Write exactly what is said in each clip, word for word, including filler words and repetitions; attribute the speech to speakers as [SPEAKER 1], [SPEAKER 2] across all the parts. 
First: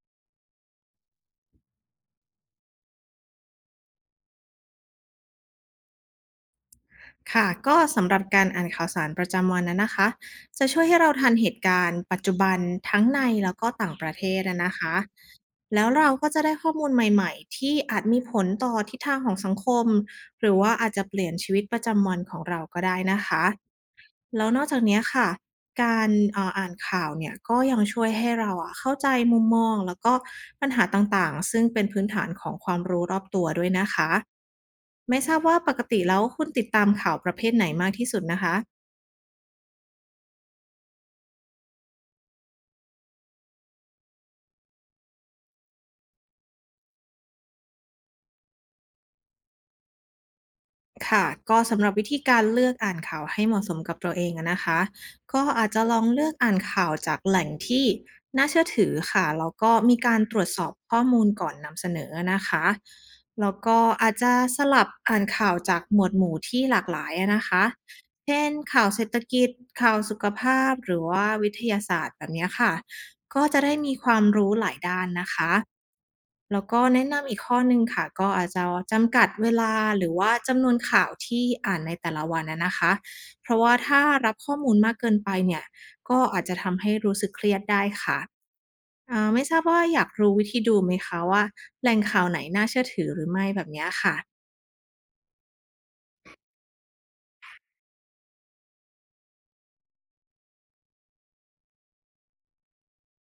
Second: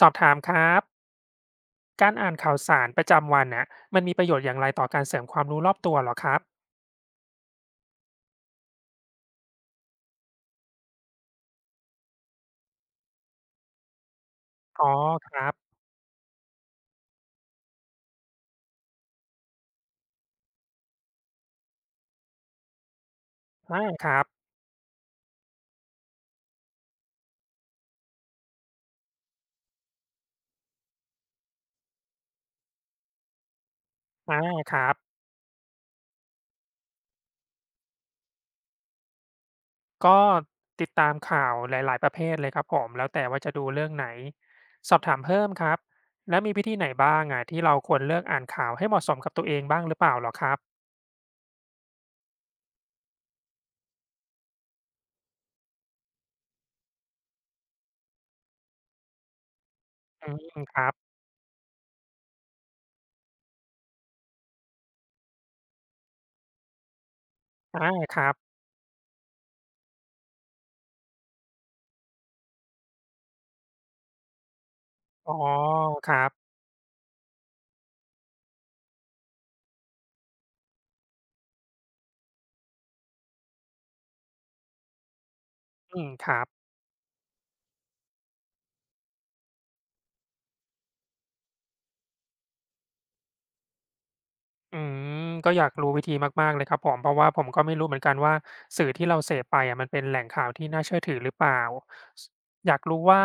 [SPEAKER 1] สอบถามครับการอ่านข่าวสารประจำวันน่ะมันมีประโยชน์อย่างไรต่อการเสริมความรู้รอบตัวเหรอครับ
[SPEAKER 2] ค่ะก็สำหรับการอ่านข่าวสารประจำวันนั้นนะคะ จะช่วยให้เราทันเหตุการณ์ปัจจุบันทั้งในแล้วก็ต่างประเทศอะนะ
[SPEAKER 1] อ๋อ
[SPEAKER 2] คะ
[SPEAKER 1] ครับ
[SPEAKER 2] แล้วเราก็จะได้ข้อมูลใหม่ๆที่อาจมีผลต่อทิศทางของสังคมหรือว่าอาจจะเปลี่ยนชีวิตประจำวันของเราก็ได้นะคะ
[SPEAKER 1] อาครับ
[SPEAKER 2] แล้วนอกจากเนี้ยค่ะการเอ่ออ่านข่าวเนี่ยก็ยังช่วยให้เราอะเข้าใจมุมมองแล้วก็ปัญหาต่างๆซึ่งเป็นพื้นฐานของความรู้รอบตัวด้วยนะคะ
[SPEAKER 1] อาครับ
[SPEAKER 2] ไม่ทราบว่าปกติแล้วคุณติดตามข่าวประเภทไหนมากที่สุดนะคะ
[SPEAKER 1] ก็ติดตามข่าวหลายๆประเภทเลยครับผมแล้วแต่ว่าจะดูเรื่องไหนสอบถามเพิ่มครับแล้วมีวิธีไหนบ้างอะที่เราควรเลือกอ่านข่าวให้เหมาะสมกับตัวเองบ้างหรือเปล่าเหรอครับ
[SPEAKER 2] ค่ะก็สำหรับวิธีการเลือกอ่านข่าวให้เหมาะสมกับตัวเองอะนะคะก็อาจจะลองเลือกอ่านข่าวจากแหล่งที่น่าเชื่อถือค่ะแล้วก็มีการ
[SPEAKER 1] อื
[SPEAKER 2] ตรวจส
[SPEAKER 1] ม
[SPEAKER 2] อบ
[SPEAKER 1] ครับ
[SPEAKER 2] ข้อมูลก่อนนำเสนอนะคะแล้วก็อาจจะสลับอ่านข่าวจากหมวดหมู่ที่หลากหลายอะนะคะ
[SPEAKER 1] อาครับ
[SPEAKER 2] เช่นข่าวเศรษฐกิจข่าวสุขภาพหรือว่าวิทยาศาสตร์แบบเนี้ยค่ะก็จะได้มีความรู้หลายด้านนะ
[SPEAKER 1] อ๋อ
[SPEAKER 2] คะ
[SPEAKER 1] ครับ
[SPEAKER 2] แล้วก็แนะนำอีกข้อหนึ่งค่ะก็อาจจะจำกัดเวลาหรือว่าจำนวนข่าวที่อ่านในแต่ละวันอะนะคะเพราะว่าถ้ารับข้อมูลมากเกินไปเนี่ย
[SPEAKER 1] อืม
[SPEAKER 2] ก็
[SPEAKER 1] ค
[SPEAKER 2] อา
[SPEAKER 1] รั
[SPEAKER 2] จ
[SPEAKER 1] บ
[SPEAKER 2] จะทำให้รู้สึกเครียดได้ค่ะอ่าไม่ทราบว่าอยากรู้วิธีดูไหมคะว่าแหล่งข่าวไหนน่าเชื่อถือหรือไม่แบบเนี้ยค่ะ
[SPEAKER 1] อืมก็อยากรู้วิธีมากๆเลยครับผมเพราะว่าผมก็ไม่รู้เหมือนกันว่าสื่อที่เราเสพไปอะมันเป็นแหล่งข่าวที่น่าเชื่อถือหรือเปล่าสอยากรู้ว่า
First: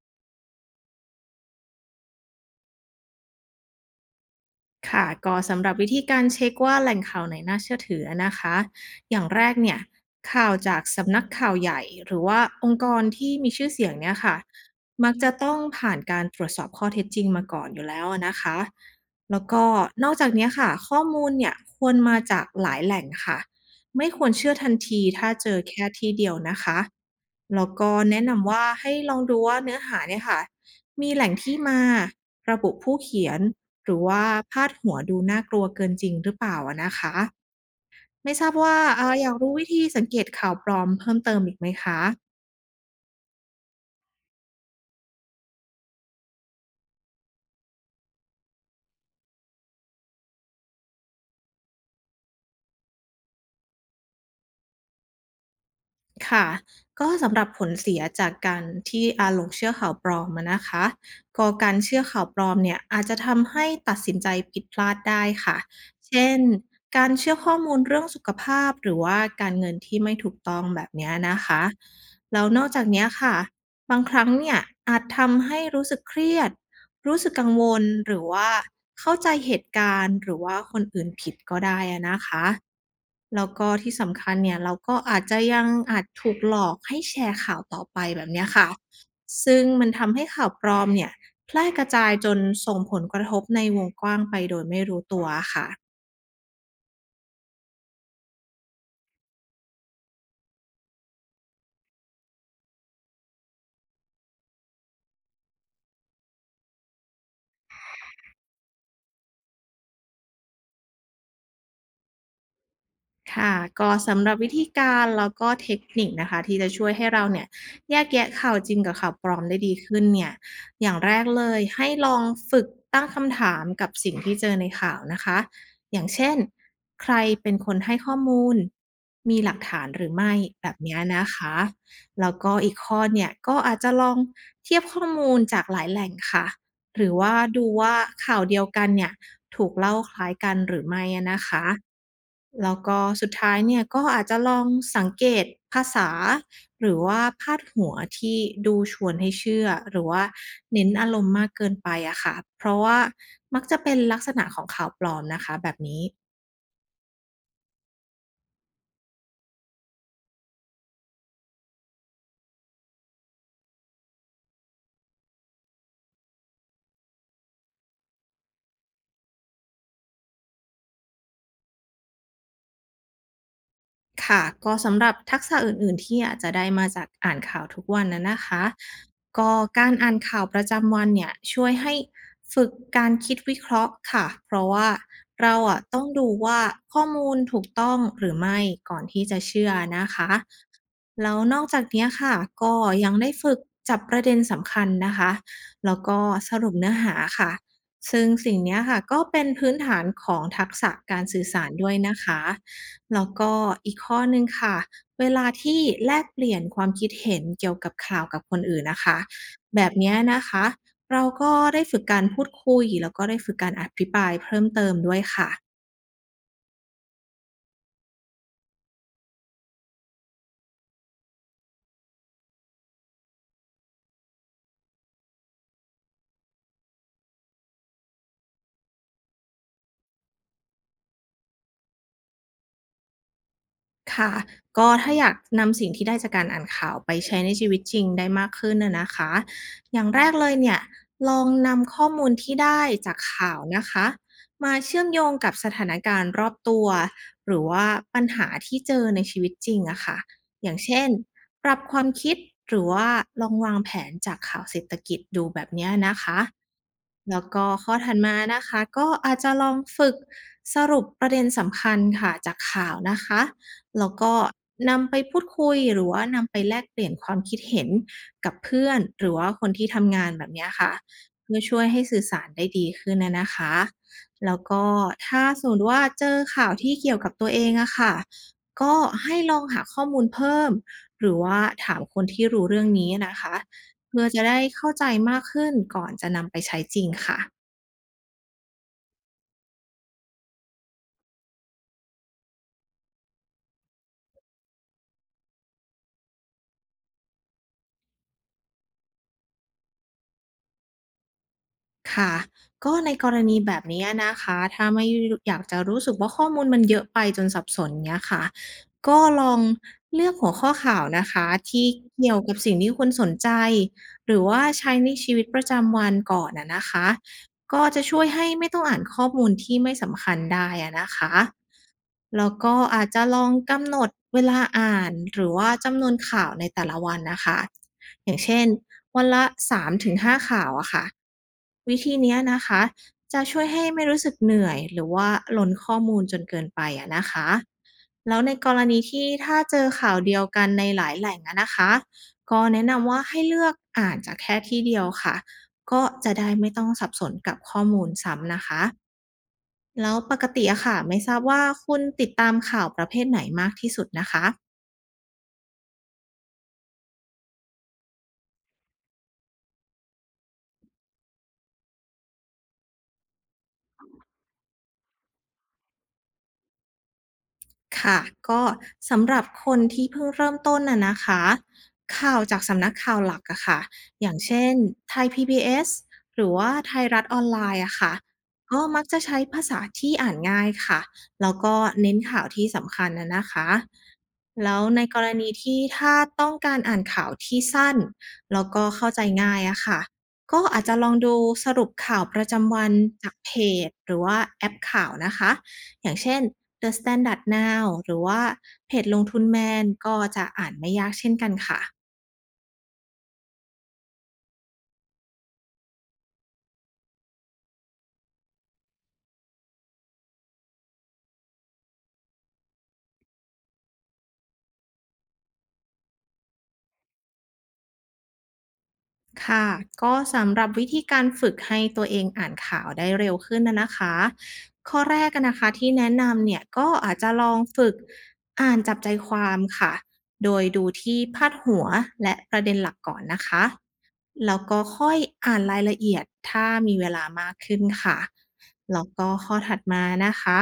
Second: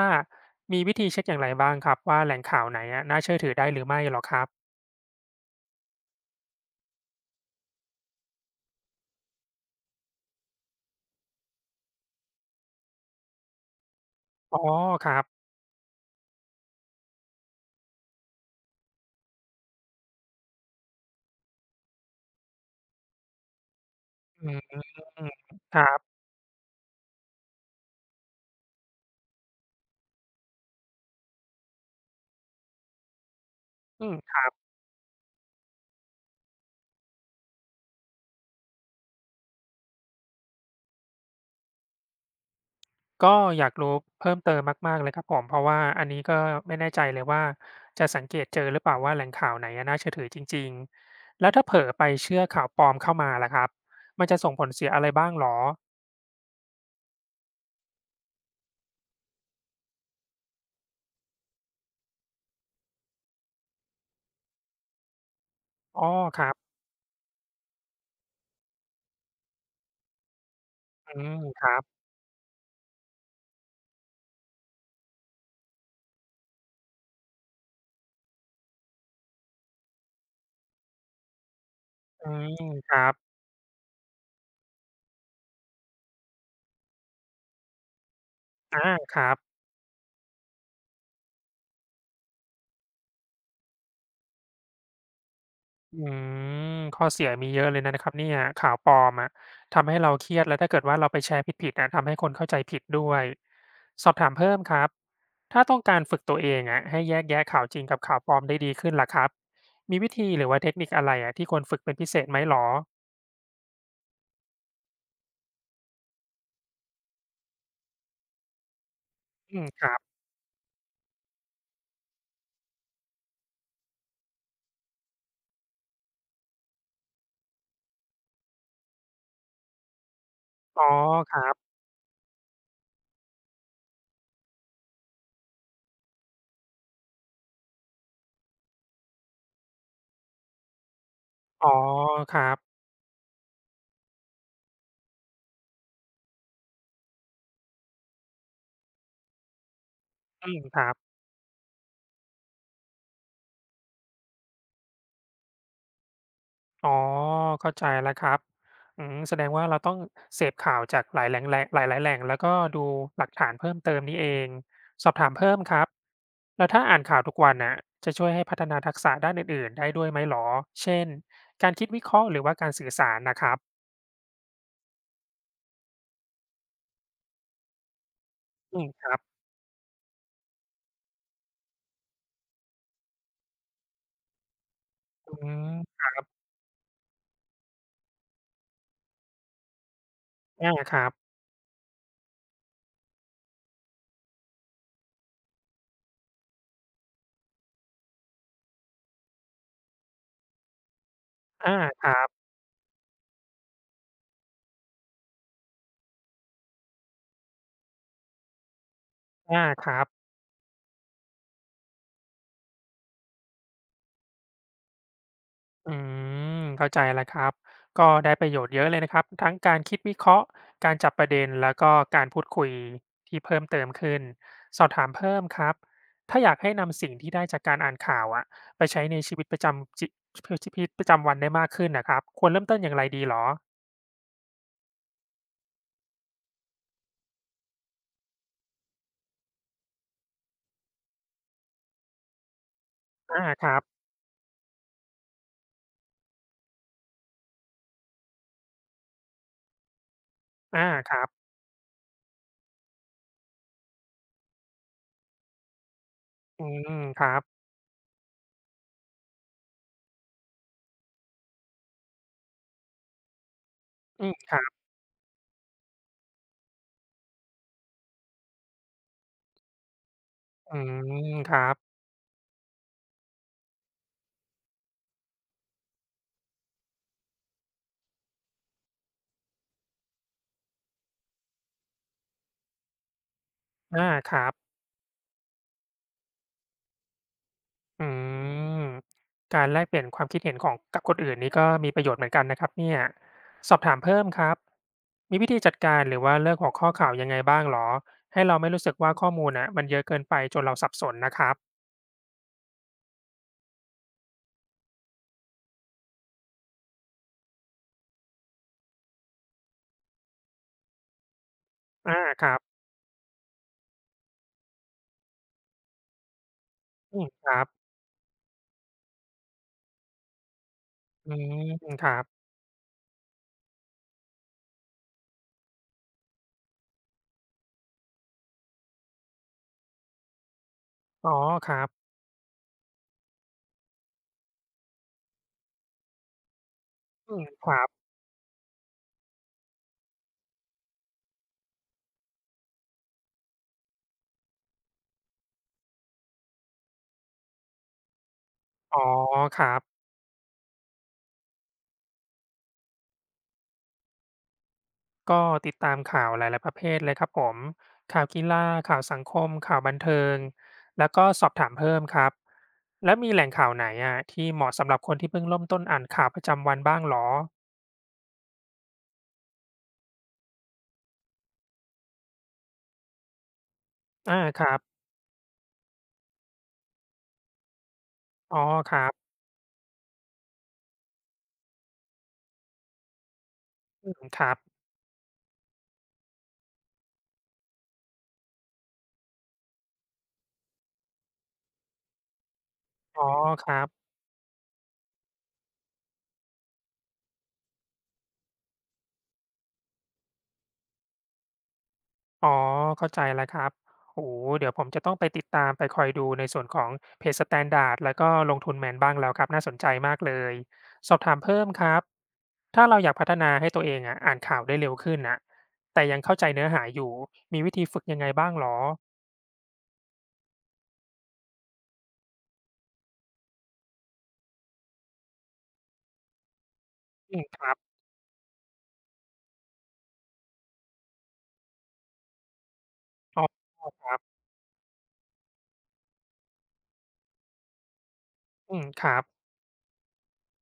[SPEAKER 1] มีวิธีเช็คอย่างไรบ้างครับว่าแหล่งข่าวไหนอะน่าเชื่อถือได้หรือไม่เหรอครับ
[SPEAKER 2] ค่ะก็สำหรับวิธีการเช็คว่าแหล่งข่าวไหนน่าเชื่อถือนะคะอย่างแรกเนี่ยข่าวจากสำนักข่าวใหญ่หรือว่าองค์กรที่มีชื่อเสียงเนี่ยค่ะ
[SPEAKER 1] อ๋อค
[SPEAKER 2] มัก
[SPEAKER 1] รั
[SPEAKER 2] จะ
[SPEAKER 1] บ
[SPEAKER 2] ต้องผ่านการตรวจสอบข้อเท็จจริงมาก่อนอยู่แล้วนะคะแล้วก็นอกจากเนี้ยค่ะข้อมูลเนี่ยควรมาจากหลายแหล่งค่ะไม่ควร
[SPEAKER 1] อื
[SPEAKER 2] เชื่อทัน
[SPEAKER 1] ม
[SPEAKER 2] ทีถ้าเจอ
[SPEAKER 1] ค
[SPEAKER 2] แค่
[SPEAKER 1] รั
[SPEAKER 2] ที่
[SPEAKER 1] บ
[SPEAKER 2] เดียวนะคะแล้วก็แนะนำว่าให้ลองดูว่าเนื้อหาเนี่ยค่ะมีแหล่งที่มาระบุผู้เขียน หรือ
[SPEAKER 1] อืม
[SPEAKER 2] ว่าพาดหัวดูน่ากลัวเกินจริงหรือเปล่าอะนะคะไม่ทราบว่าเอ่ออยากรู้วิธีสังเกตข่าวปลอมเพิ่มเติมอีกไหมคะ
[SPEAKER 1] ก็อยากรู้เพิ่มเติมมากๆเลยครับผมเพราะว่าอันนี้ก็ไม่แน่ใจเลยว่าจะสังเกตเจอหรือเปล่าว่าแหล่งข่าวไหนอะน่าเชื่อถือจริงๆแล้วถ้าเผลอไปเชื่อข่าวปลอมเข้ามาล่ะครับมันจะส่งผลเสียอะไรบ้างเหรอ
[SPEAKER 2] ค่ะก็สำหรับผลเสียจากการที่อ่าหลงเชื่อข่าวปลอมอะนะคะก็การเชื่อข่าวปลอมเนี่ยอาจจะทำให้ตัดสินใจผิดพลาดได้ค่ะ
[SPEAKER 1] อ้อ
[SPEAKER 2] เช่น
[SPEAKER 1] ครับ
[SPEAKER 2] การเชื่อข้อมูลเรื่องสุขภาพหรือว่าการเงินที่ไม่ถูกต้องแบบเนี้
[SPEAKER 1] อื
[SPEAKER 2] ย
[SPEAKER 1] ม
[SPEAKER 2] นะ
[SPEAKER 1] ค
[SPEAKER 2] คะ
[SPEAKER 1] รับ
[SPEAKER 2] แล้วนอกจากเนี้ยค่ะบางครั้งเนี่ยอาจทำให้รู้สึกเครียด รู้สึกกังวลหรือว่าเข้าใจเหตุการณ์หรือว่าคนอื่นผิดก็ได้อะนะ
[SPEAKER 1] อื
[SPEAKER 2] คะ
[SPEAKER 1] มครับ
[SPEAKER 2] แล้วก็ที่สำคัญเนี่ยเราก็อาจจะยังอาจถูกหลอกให้แชร์ข่าวต่อไปแบบเนี้ยค่ะ
[SPEAKER 1] อาครับ
[SPEAKER 2] ซึ่งมันทำให้ข่าวปลอมเนี่ยแพร่กระจายจนส่งผลกระทบในวงกว้างไปโดยไม่รู้ตัวค่ะ
[SPEAKER 1] อืมข้อเสียมีเยอะเลยนะนะครับเนี่ยข่าวปลอมอะทำให้เราเครียดแล้วถ้าเกิดว่าเราไปแชร์ผิดๆอะทำให้คนเข้าใจผิดด้วย สอบถามเพิ่มครับ ถ้าต้องการฝึกตัวเองอะให้แยกแยะข่าวจริงกับข่าวปลอมได้ดีขึ้นล่ะครับมีวิธีหรือว่าเทคนิคอะไรอะที่ควรฝึกเป็นพิเศษไหมเหรอ
[SPEAKER 2] ค่ะก็สำหรับวิธีการแล้วก็เทคนิคนะคะที่จะช่วยให้เราเนี่ยแยกแยะข่าวจริงกับข่าวปลอม
[SPEAKER 1] อื
[SPEAKER 2] ได้
[SPEAKER 1] ม
[SPEAKER 2] ดี
[SPEAKER 1] ครั
[SPEAKER 2] ขึ้
[SPEAKER 1] บ
[SPEAKER 2] นเนี่ยอย่างแรกเลยให้ลองฝึกตั้งคำถามกับสิ่งที่เจอในข่าวนะคะอย่างเช่นใครเป็นคนให้ข้อมูลมีหลักฐานหรือไม่แบบ
[SPEAKER 1] อ๋อ
[SPEAKER 2] เนี้ยนะ
[SPEAKER 1] ครั
[SPEAKER 2] คะ
[SPEAKER 1] บ
[SPEAKER 2] แล้วก็อีกข้อเนี่ยก็อาจจะลองเทียบข้อมูลจากหลายแหล่งค่ะ หรือว่าดูว่าข่าวเดียวกันเนี่ยถูกเล่าคล้ายกันหรือไม่อะนะคะ
[SPEAKER 1] อ๋อครั
[SPEAKER 2] แล้
[SPEAKER 1] บ
[SPEAKER 2] วก็สุดท้ายเนี่ยก็อาจจะลองสังเกตภาษาหรือว่าพาดหัวที่ดูชวนให้เชื่อหรือว่า
[SPEAKER 1] อืมค
[SPEAKER 2] เน้
[SPEAKER 1] รั
[SPEAKER 2] นอาร
[SPEAKER 1] บ
[SPEAKER 2] มณ์มากเกินไปอะค่ะเพราะว่ามักจะเป็นลักษณะของข่าวปลอมนะคะแบบนี้
[SPEAKER 1] อ๋อเข้าใจแล้วครับอืมแสดงว่าเราต้องเสพข่าวจากหลายแหล่งแหล่งหลายๆแหล่งแล้วก็ดูหลักฐานเพิ่มเติมนี่เองสอบถามเพิ่มครับแล้วถ้าอ่านข่าวทุกวันน่ะจะช่วยให้พัฒนาทักษะด้านอื่นๆได้ด้วยไหมหรอเช่นการคิดวิเคราะห์หรือว่าการสื่อสารน่ะครับ
[SPEAKER 2] ค่ะก็สำหรับทักษะอื่นๆที่อาจจะได้มาจากอ่านข่าวทุกวันนะนะคะ
[SPEAKER 1] อืมครับ
[SPEAKER 2] ก็การอ่านข่าวประจำวันเนี่ยช่วยให้ฝึกการคิดวิเคราะห์ค่ะเพราะว่า
[SPEAKER 1] อื
[SPEAKER 2] เราอะต้
[SPEAKER 1] ม
[SPEAKER 2] องดูว่าข้อมูลถูกต้องหรือไม่ก่อนที่จะเชื่อนะคะ
[SPEAKER 1] อาครับ
[SPEAKER 2] แล้วนอกจากเนี้ยค่ะก็ยังได้ฝึกจับประเด็นสำคัญนะคะแล้วก็สรุปเนื้อหาค่ะซึ่งสิ่งเนี้ยค่ะก็เป็นพื้นฐานของทักษะการสื่อสาร
[SPEAKER 1] อา
[SPEAKER 2] ด้วย
[SPEAKER 1] ครั
[SPEAKER 2] นะ
[SPEAKER 1] บ
[SPEAKER 2] คะ แล้วก็อีกข้อหนึ่งค่ะเวลาที่แลกเปลี่ยนความคิดเห็นเกี่ยวกับข่าวกับคนอื่นนะคะ
[SPEAKER 1] อา
[SPEAKER 2] แบ
[SPEAKER 1] ค
[SPEAKER 2] บ
[SPEAKER 1] รับ
[SPEAKER 2] เนี้ยนะคะเราก็ได้ฝึกการพูดคุยแล้วก็ได้ฝึกการอภิปรายเพิ่มเติมด้วยค่ะ
[SPEAKER 1] อืมเข้าใจแล้วครับก็ได้ประโยชน์เยอะเลยนะครับทั้งการคิดวิเคราะห์การจับประเด็นแล้วก็การพูดคุยที่เพิ่มเติมขึ้นสอบถามเพิ่มครับถ้าอยากให้นำสิ่งที่ได้จากการอ่านข่าวอะไปใช้ในชีวิตประจำจิชีวิตประจำวันได้มากขึ้นนะครับควรเริ่มต้นอย่างไรดีเหรอ
[SPEAKER 2] ค่ะก็ถ้าอยากนำสิ่งที่ได้จากการอ่านข่าวไปใช้ในชีวิตจริงได้มากขึ้นอะนะคะอย่างแรกเลยเนี่ยลองนำข้อมูลที่ได้จาก
[SPEAKER 1] อา
[SPEAKER 2] ข่าว
[SPEAKER 1] ครับ
[SPEAKER 2] นะคะมาเชื่อมโยงกับสถานการณ์รอบตัว หรือว่าปัญหาที่เจอในชีวิตจริงอะค่ะอย่าง
[SPEAKER 1] อา
[SPEAKER 2] เช่น
[SPEAKER 1] ครับ
[SPEAKER 2] ปรับความคิด หรือว่าลองวางแผนจากข่าวเศรษฐกิจดูแบบเนี้ยนะคะ
[SPEAKER 1] อืมครั
[SPEAKER 2] แล้ว
[SPEAKER 1] บ
[SPEAKER 2] ก็ข้อถัดมานะคะก็อาจจะลองฝึกสรุปประเด็นสำคัญค่ะจากข่าวนะคะ แล้ว
[SPEAKER 1] อื
[SPEAKER 2] ก็
[SPEAKER 1] มครับ
[SPEAKER 2] นำไปพูดคุยหรือว่านำไปแลกเปลี่ยนความคิดเห็นกับเพื่อนหรือว่าคนที่ทำงานแบบเนี้ย
[SPEAKER 1] อื
[SPEAKER 2] ค่ะ
[SPEAKER 1] มค
[SPEAKER 2] เพื่อ
[SPEAKER 1] รับ
[SPEAKER 2] ช่วยให้สื่อสารได้ดีขึ้นนะนะคะแล้วก็ถ้าสมมติว่าเจอข่าวที่เกี่ยวกับตัวเองอะค่ะก็ให้ลองหาข้อมูลเพิ่มหรือว่าถามคนที่รู้เรื่องนี้นะคะ
[SPEAKER 1] อา
[SPEAKER 2] เพื่อ
[SPEAKER 1] ค
[SPEAKER 2] จะ
[SPEAKER 1] รับ
[SPEAKER 2] ได้เข้าใจมากขึ้นก่อนจะนำไปใช้จริงค่ะ
[SPEAKER 1] อืมการแลกเปลี่ยนความคิดเห็นของกับคนอื่นนี่ก็มีประโยชน์เหมือนกันนะครับเนี่ยสอบถามเพิ่มครับมีวิธีจัดการหรือว่าเลือกหัวข้อข่าวยังไงบ้างเหรอให้เราไม่รู้สึกว่าข้อมูลอ่ะมันเยอะเกินไปจนเราสับสนนะครับ
[SPEAKER 2] ค่ะ ก็ในกรณีแบบนี้นะคะ ถ้าไม่อยากจะรู้สึกว่าข้อมูลมันเยอะไปจนสับสนเนี้ยค่ะ ก็ลองเลือกหัวข้อข่าวนะคะที่
[SPEAKER 1] อา
[SPEAKER 2] เกี่ยว
[SPEAKER 1] ค
[SPEAKER 2] กั
[SPEAKER 1] รั
[SPEAKER 2] บ
[SPEAKER 1] บ
[SPEAKER 2] สิ่งที่คุณสนใจหรือว่าใช้ในชีวิตประจำวันก่อนอะนะคะ
[SPEAKER 1] อืมครับ
[SPEAKER 2] ก็จะช่วยให้ไม่ต้องอ่านข้อมูลที่ไม่สำคัญได้อะนะ
[SPEAKER 1] อื
[SPEAKER 2] คะ
[SPEAKER 1] มครับ
[SPEAKER 2] แล้วก็อาจจะลองกำหนดเวลาอ่านหรือว่าจำนวนข่าวในแต่ละวันนะคะอย่างเช่นวันละสามถึงห้าข่าวอะค่ะ
[SPEAKER 1] อ๋อครับ
[SPEAKER 2] วิธีเนี้ยนะคะจะช่วยให้ไม่รู้สึกเหนื่อยหรือว่าล้นข้อมูลจนเกินไปอะนะ
[SPEAKER 1] อืม
[SPEAKER 2] คะ
[SPEAKER 1] ครับ
[SPEAKER 2] แล้วในกรณีที่ถ้าเจอข่าวเดียวกันในหลายแหล่งอะนะคะก็แนะนำว่าให้เลือกอ่านจากแค่ที่เดียวค่ะก็จะได้ไม่ต้องสับสนกับข้อมูลซ้ำนะคะ
[SPEAKER 1] อ๋อครับ
[SPEAKER 2] แล้วปกติอะค่ะไม่ทราบว่าคุณติดตามข่าวประเภทไหนมากที่สุดนะคะ
[SPEAKER 1] ก็ติดตามข่าวหลายๆประเภทเลยครับผมข่าวกีฬาข่าวสังคมข่าวบันเทิงแล้วก็สอบถามเพิ่มครับแล้วมีแหล่งข่าวไหนอะที่เหมาะสำหรับคนที่เพิ่งเริ่มต้นอ่านข่าวประจำวันบ้างเหรอ
[SPEAKER 2] ค่ะก็สำหรับคนที่เพิ่งเริ่มต้นน่ะนะคะข่าวจากสำนักข่าวหลักอะค่ะอย่า
[SPEAKER 1] อา
[SPEAKER 2] ง
[SPEAKER 1] ค
[SPEAKER 2] เช่น
[SPEAKER 1] รับ
[SPEAKER 2] ไทย พี บี เอส หรือว่าไทยรัฐออนไลน์อะค่ะ
[SPEAKER 1] อ๋อ
[SPEAKER 2] ก็
[SPEAKER 1] ค
[SPEAKER 2] มั
[SPEAKER 1] รั
[SPEAKER 2] กจะ
[SPEAKER 1] บ
[SPEAKER 2] ใช้ภาษาที่อ่านง่ายค่ะแล้วก็เน้นข่าวที่สำคัญน่ะนะคะ
[SPEAKER 1] อืมครับ
[SPEAKER 2] แล้วในกรณีที่ถ้าต้องการอ่านข่าวที่สั้นแล้วก็เข้าใจง่ายอะค่ะก็อาจจะลองดูสรุปข่าวประจำวัน
[SPEAKER 1] อ๋อ
[SPEAKER 2] จากเพ
[SPEAKER 1] ครับ
[SPEAKER 2] จหรือว่าแอปข่าวนะคะอย่างเช่น The Standard Now หรือว่าเพจลงทุนแมนก็จะอ่านไม่ยากเช่นกันค่ะ
[SPEAKER 1] อ๋อเข้าใจแล้วครับโอ้โฮเดี๋ยวผมจะต้องไปติดตามไปคอยดูในส่วนของเพจ Standard แล้วก็ลงทุนแมนบ้างแล้วครับน่าสนใจมากเลยสอบถามเพิ่มครับถ้าเราอยากพัฒนาให้ตัวเองอะอ่านข่าวได้เร็วขึ้นน่ะแต่ยังเข้าใจเนื้อหาอยู่มีวิธีฝึกยังไงบ้างเหรอ
[SPEAKER 2] ค่ะก็สำหรับวิธีการฝึกให้ตัวเองอ่านข่าวได้เร็วขึ้นนะนะคะข้อแรกอะนะคะที่แนะนำเนี่ยก็อาจจะ
[SPEAKER 1] อื
[SPEAKER 2] ล
[SPEAKER 1] ม
[SPEAKER 2] อ
[SPEAKER 1] ค
[SPEAKER 2] ง
[SPEAKER 1] รับ
[SPEAKER 2] ฝึกอ่านจับใจความค่ะโดยดูที่พาดหัวและประเด็นหลักก่อนนะ
[SPEAKER 1] อ๋
[SPEAKER 2] คะ
[SPEAKER 1] อ
[SPEAKER 2] แล้วก็ค่อยอ่านรายละเอียดถ้ามีเวลามากขึ้นค่ะ
[SPEAKER 1] อืม
[SPEAKER 2] แล้
[SPEAKER 1] ค
[SPEAKER 2] ว
[SPEAKER 1] รับ
[SPEAKER 2] ก็ข้อถัดมานะคะ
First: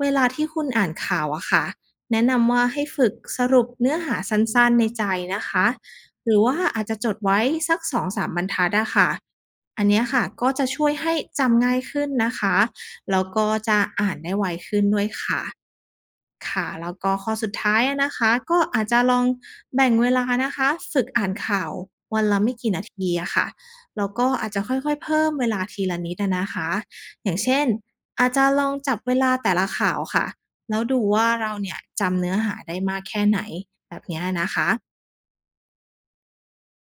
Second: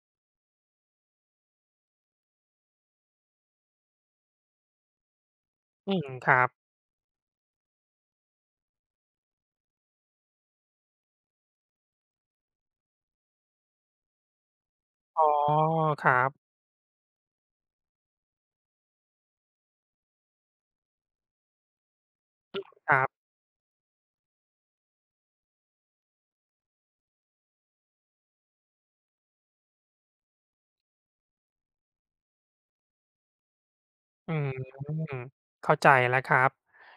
[SPEAKER 2] เวลาที่คุณอ่านข่าวอะค่ะแนะนำว่าให้ฝึกสรุปเนื้อหาสั้นๆในใจนะคะ
[SPEAKER 1] อืมค
[SPEAKER 2] หรื
[SPEAKER 1] รั
[SPEAKER 2] อ
[SPEAKER 1] บ
[SPEAKER 2] ว่าอาจจะจดไว้สักสองถึงสามบรรทัดอะค่ะอันเนี้ยค่ะก็จะช่วยให้จำง่ายขึ้นนะคะแล้วก็จะอ่านได้ไวขึ้นด้วย
[SPEAKER 1] อ๋อ
[SPEAKER 2] ค่ะ
[SPEAKER 1] ครับ
[SPEAKER 2] ค่ะแล้วก็ข้อสุดท้ายอะนะคะก็อาจจะลองแบ่งเวลานะคะฝึกอ่านข่าววันละไม่กี่นา
[SPEAKER 1] ครั
[SPEAKER 2] ที
[SPEAKER 1] บ
[SPEAKER 2] อะค่ะแล้วก็อาจจะค่อยๆเพิ่มเวลาทีละนิดอะนะคะอย่างเช่นอาจจะลองจับเวลาแต่ละข่าวค่ะแล้วดูว่าเราเนี่ยจำเนื้อหาได้มากแค่ไหนแบบเนี้ย
[SPEAKER 1] อื
[SPEAKER 2] นะคะ
[SPEAKER 1] มเข้าใจแล้วครับ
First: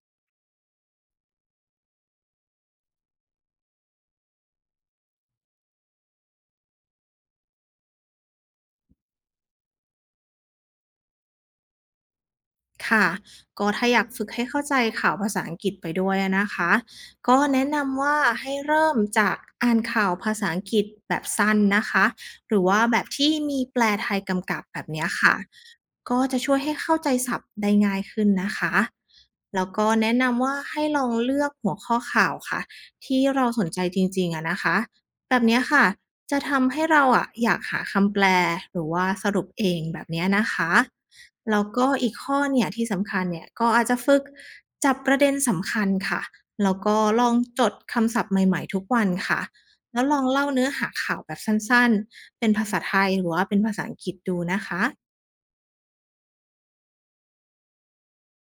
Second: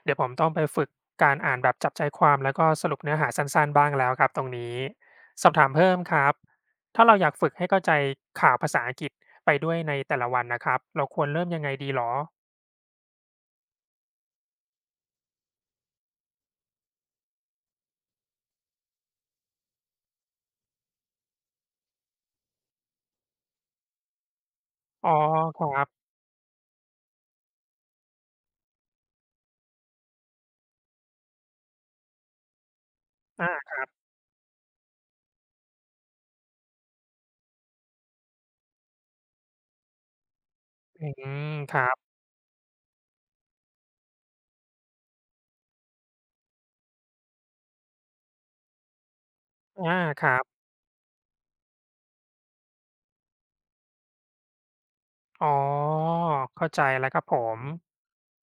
[SPEAKER 1] เดี๋ยวผมต้องไปฝึกการอ่านแบบจับใจความแล้วก็สรุปเนื้อหาสั้นๆบ้างแล้วครับตรงนี้สอบถามเพิ่มครับถ้าเราอยากฝึกให้เข้าใจข่าวภาษาอังกฤษไปด้วยในแต่ละวันนะครับ เราควรเริ่มยังไงดีหรอ
[SPEAKER 2] ค่ะก็ถ้าอยากฝึกให้เข้าใจข่าวภาษาอังกฤษไปด้วยอะนะคะก็แนะนำว่าให้เริ่มจากอ่านข่าวภาษาอังกฤษแบบสั้นนะคะหรือว่าแบบที่มีแปลไทยกำกับแบบเนี้ย
[SPEAKER 1] อ๋อ
[SPEAKER 2] ค่ะ
[SPEAKER 1] ครับ
[SPEAKER 2] ก็จะช่วยให้เข้าใจศัพท์ได้ง่ายขึ้นนะคะแล้วก็แนะนำว่าให้ลองเลือกหัวข้อข่าวค่ะที่เราสน
[SPEAKER 1] อา
[SPEAKER 2] ใจจริงๆอะนะคะแบบเนี้ยค่ะ จะทำให้เราอะอยากหาคำแปลหรือว่าสรุปเองแบบเนี้ยนะคะ
[SPEAKER 1] อืม
[SPEAKER 2] แล้ว
[SPEAKER 1] ครั
[SPEAKER 2] ก็
[SPEAKER 1] บ
[SPEAKER 2] อีกข้อเนี่ยที่สำคัญเนี่ยก็อาจจะฝึกจับประเด็นสำคัญค่ะแล้วก็ลองจดคำศัพท์ใหม่ๆทุกวันค่ะ
[SPEAKER 1] อา
[SPEAKER 2] แล้วลอ
[SPEAKER 1] ค
[SPEAKER 2] ง
[SPEAKER 1] รั
[SPEAKER 2] เล่า
[SPEAKER 1] บ
[SPEAKER 2] เนื้อหาข่าวแบบสั้นๆเป็นภาษาไทยหรือว่าเป็นภาษาอังกฤษดูนะคะ
[SPEAKER 1] อ๋อเข้าใจแล้วครับผม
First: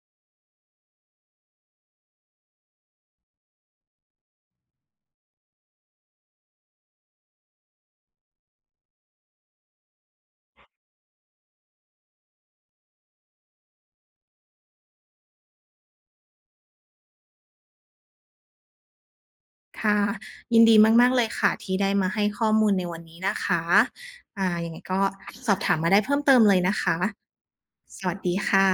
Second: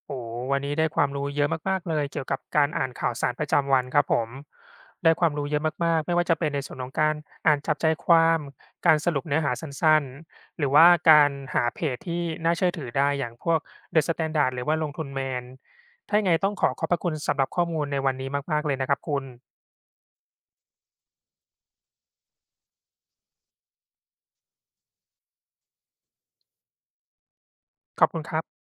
[SPEAKER 1] โอ้โฮวันนี้ได้ความรู้เยอะมากๆเลยเกี่ยวกับการอ่านข่าวสารประจำวันครับผมได้ความรู้เยอะมากๆไม่ว่าจะเป็นในส่วนของการอ่านจับใจความการสรุปเนื้อหาสั้นๆหรือว่าการหาเพจที่น่าเชื่อถือได้อย่างพวก เดอะ สแตนดาร์ด หรือว่าลงทุนแมนถ้ายังไงต้องขอขอบพระคุณสำหรับข้อมูลในวันนี้มากๆเลยนะครับคุณ
[SPEAKER 2] ค่ะยินดีมากๆเลยค่ะที่ได้มาให้ข้อมูลในวันนี้นะคะอ่ายังไงก็สอบถามมาได้เพิ่มเติมเลยนะคะส
[SPEAKER 1] ขอบ
[SPEAKER 2] วัส
[SPEAKER 1] คุณค
[SPEAKER 2] ดี
[SPEAKER 1] รับ
[SPEAKER 2] ค่ะ